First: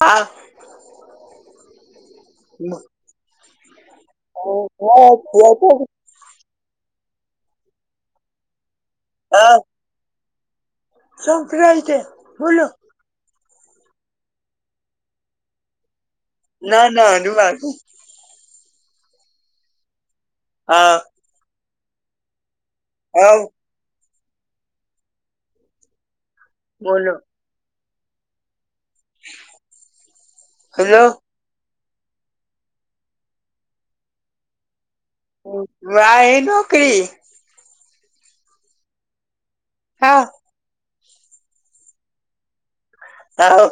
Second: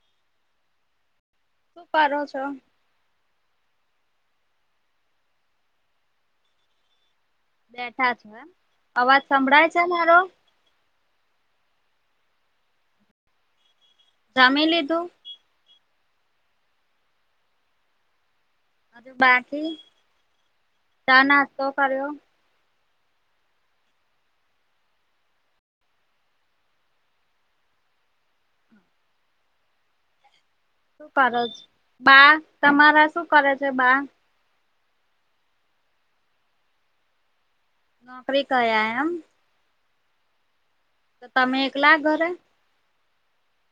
હા. શું કરો છો? હ, હ. બેઠા છે એમ, અવાજ સંભળાય છે મારો? સંત રહે છે, બોલો? જમી લીધું? ના, ના, હજુ બાકી છે. હ, બાકી. હા. નાસ્તો કર્યો? હ. બોલો. [inaudible] શું કરે છે? બા તમારા શું કરે છે? બા. એ નોકરી નોકરી ક્યા એમ. હા. તો તમે એકલા ઘરે હા.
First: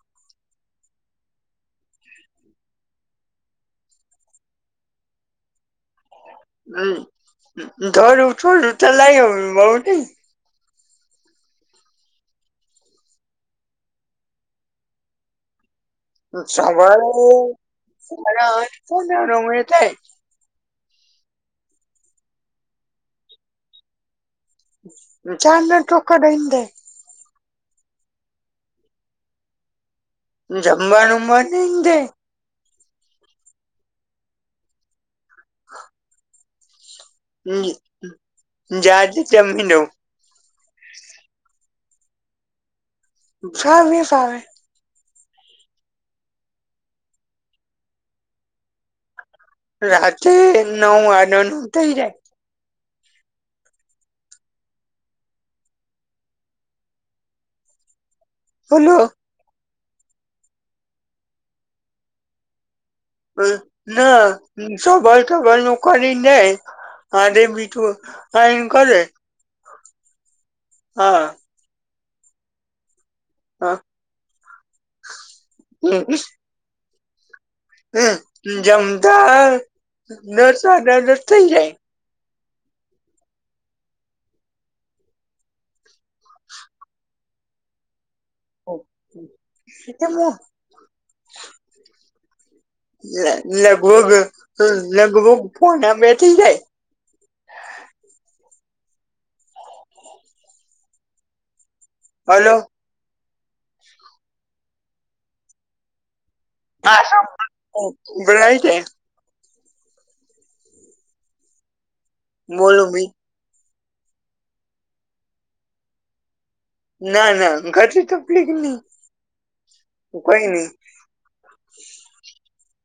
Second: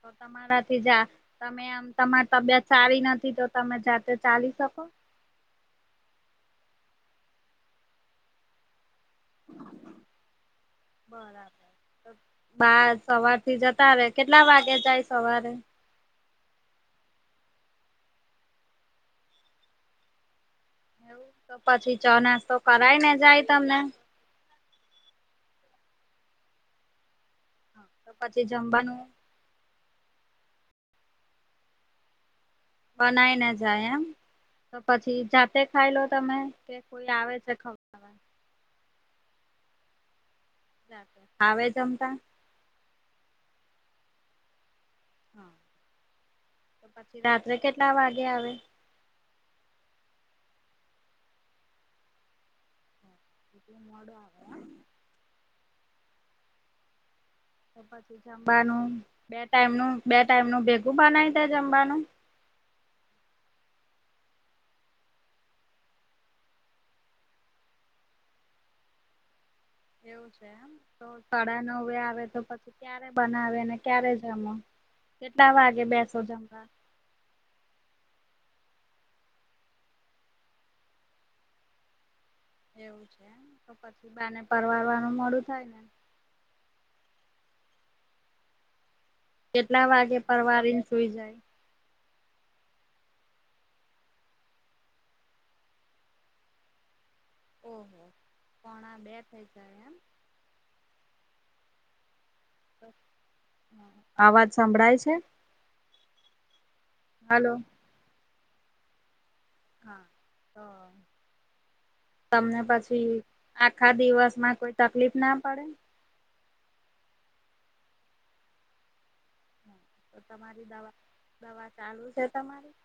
તો તમારા થી જા. તમે આમ તમારી તબિયત સારી નથી, તો તમે જાતે ચાલી શકો? હમ, ધર ઉ છડું ચ લાગ બવ ન [unintelligible] બરાબર, બરાબર, સવાર થી જતા ર કેટલા વાગે જાય? સવારે. સવારે સરાનામ તોાય [unintelligible] એવું? તો પછી ચોનાસ તો કરાય ને, જાય તમને. ચાંદ ટોકડાઈ. હા, તો પછી જમવાનું. જમવાનું ઉવા જે. બનાઈ ને જાય એમ, તો પછી જાતે ખાઈ લો તમે. કોઈ આવે? છે ખવડાવા જજ જમીન [unintelligible] હાવે જમતા. ચાર-વીસ આવે. હા, તો પછી રાત્રે કેટલા વાગે આવે? રાત્રે નવ વા ન નવ થઇ જાય [unintelligible] એટલે મોડો આવે. તો પછી જમવાનું, બોલો બે ટાઈમનું બે ટાઈમનું ભેગું બનાવી દે, જમવાનું. ના સભર તભર ન કરી નને [unintelligible] હા, રે બીટું હા, એ કે. એવું છે, એમ તો સાડા નવ વે આવે, તો પ ક્યારે બનાવે ને, ક્યારે જમો કેટલા વાગે બેસો? જમતા હમ, જમતા દસ જ થઇ જાય. એવું છે તો પછી બાને પરવારવાનું મોળું થાય ને. ઓકે. કેટલા વાગે પરવારીને સુઈ જાય. લગભગ-લગભગ પોણા બે થઈ જાય. ઓહો પોણા બે થઈ જાય એમ. હલો. આવાજ સંભળાય છે હલો. હો હંભળાય છે. હા તો તમને બોલો ભી પછી આખા દિવસમાં કોઈ તકલીફ ના પડે. ના-ના ઘરથી નહી. તો કઈ તમારી નઈ દવા દવા ચાલુ છે તમારી.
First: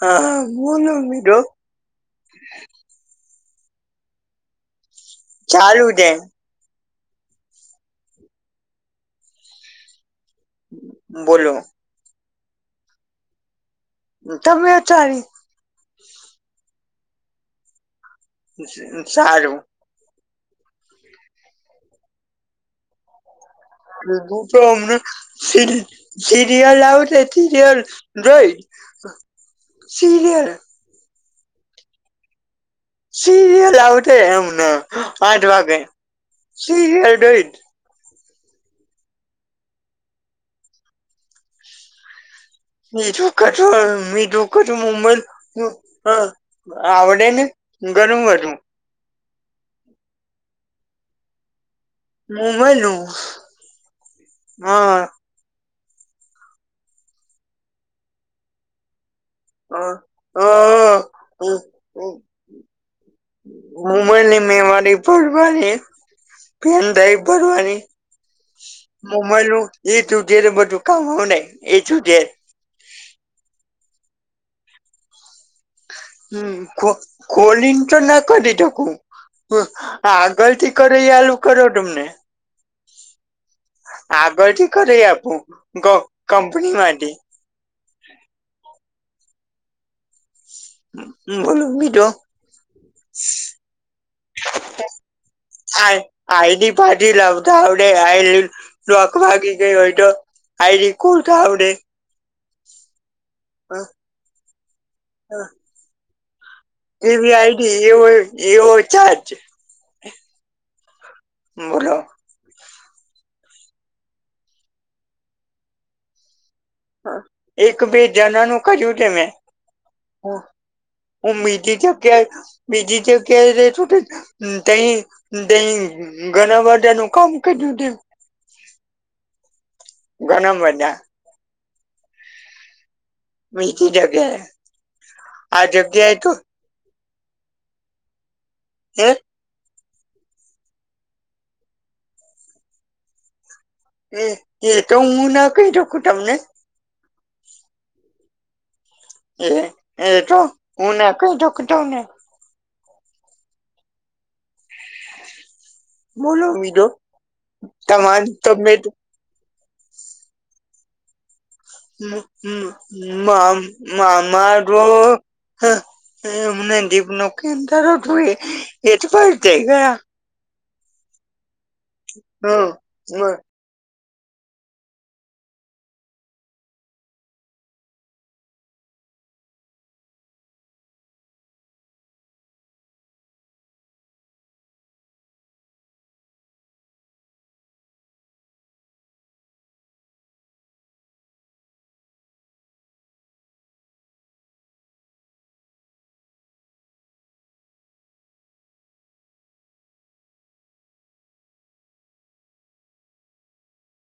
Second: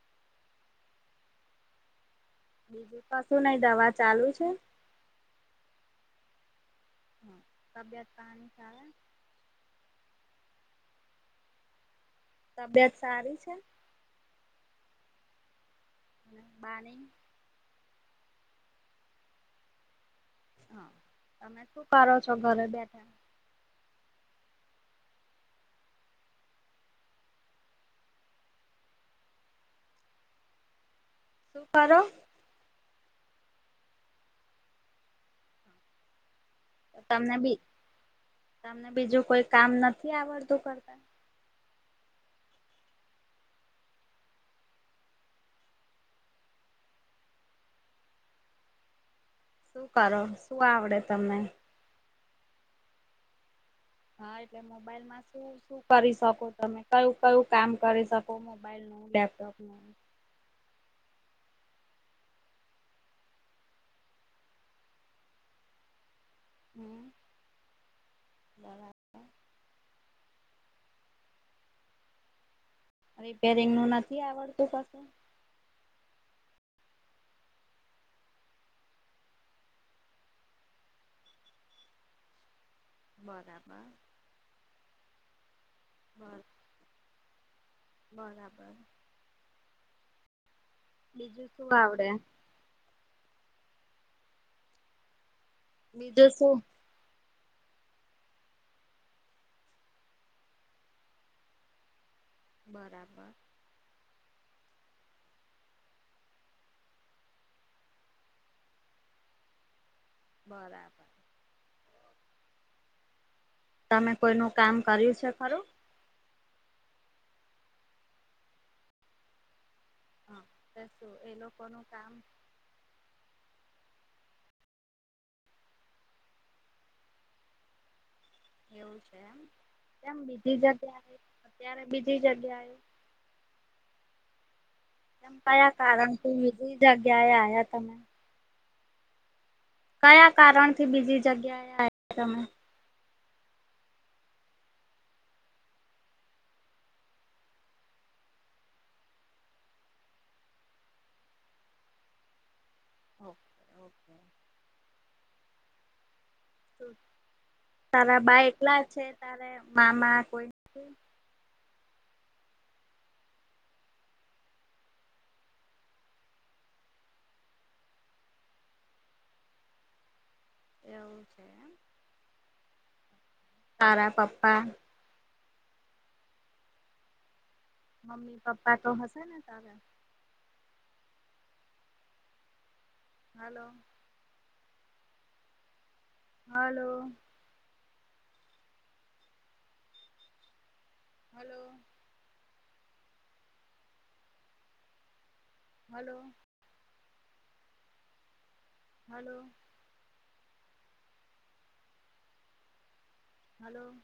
હા બોલો મિડો. બીજું કશું નહી દવા ચાલુ છે. ચાલુ છે. હમ્મ તબિયત પાણી સારા ને. બોલો. તબિયત સારી છે. હમ્મ તબિયત સારી. બા ની? સારું. હા તમે શું કરો છો ઘરે બેઠા. એ તું તો અમને સિરી સિરિયલ આવશે સિરિયલ જોઈ. સીરિયલ. શું કરો. સીરિયલ આવતે એમને આઠ વાગે. તો સિરિયલ તમને જોઈશ બી તમને બીજું કોઈ કામ નથી આવડતું કરતા. [unintelligible] આવડે ને ગણુંબધું. શું કરો શું આવડે તમને. મુંબાઈનું. હા એટલે મોબાઈલમાં શ શું શું કરી શકો તમે કયું કયું કામ કરી શકો મોબાઈલ નું લેપટોપ. નું હા હ હમ્મ હ. મોબાઈલની મેમરી ભરવાની. પેન હમ ડ્રાઈવ ભરવાની બરાબર મોબાઈલું. [unintelligible] રિપેરિંગનું નથી આવડતું પાસું. હમન ખો ખોલીન તો ના કરી શકું. આગળથી કરો ઇ આલું કરો તમને. બરાબર. આગળથી કરરાઈ આપું કં બર કંપની માથી. બરાબર. બીજું બોલો શું આવડે બીજું?? આઈ બીજું શું આઈડી. પાછી લાઉ તો આવડે આઈડી લોક વાગી ગઈ હોય તો. આઈડી ખોલતા આવડે. બરાબર. હા હા. યુપીઆઈ આઈડી એવુ એવુ ચારજ બરાબર બોલો તમે કોઈનું કામ કર્યું છે ખરું એક બેીજનાનું કજુ ઉઠે ને હ હા તો શું એ હું લોકો બીજી નું કામ જગ્યા બીજી જગ્યાએ રત તેહી તેહી ગણા વાદ્યાનું કામ ક દું તે એવું છે એમ એમ ઘણા બીજી બધા જગ્યા આવી અત્યારે બીજી જગ્યા એ બીજી જગ્યા. એમ કયા કારણ કે બીજી જગ્યા એ આ્યા તમે. જે કયા કારણથી બીજી જગ્યાએ તમે. એ એતો મુ કૈ તો ખતોઓને એ એ તો હના કો દઃખતાને. Okay okay. બોલો બીજો તમામ તમે ત્યારે મા મા કોઈ. મારો [unintelligible] એવું છે. [inaudible] તારા પપ્પા. મમ્મી પપ્પા તો હશે ને તારે. Hello. Hello. Hello. Hello. Hello. Hello.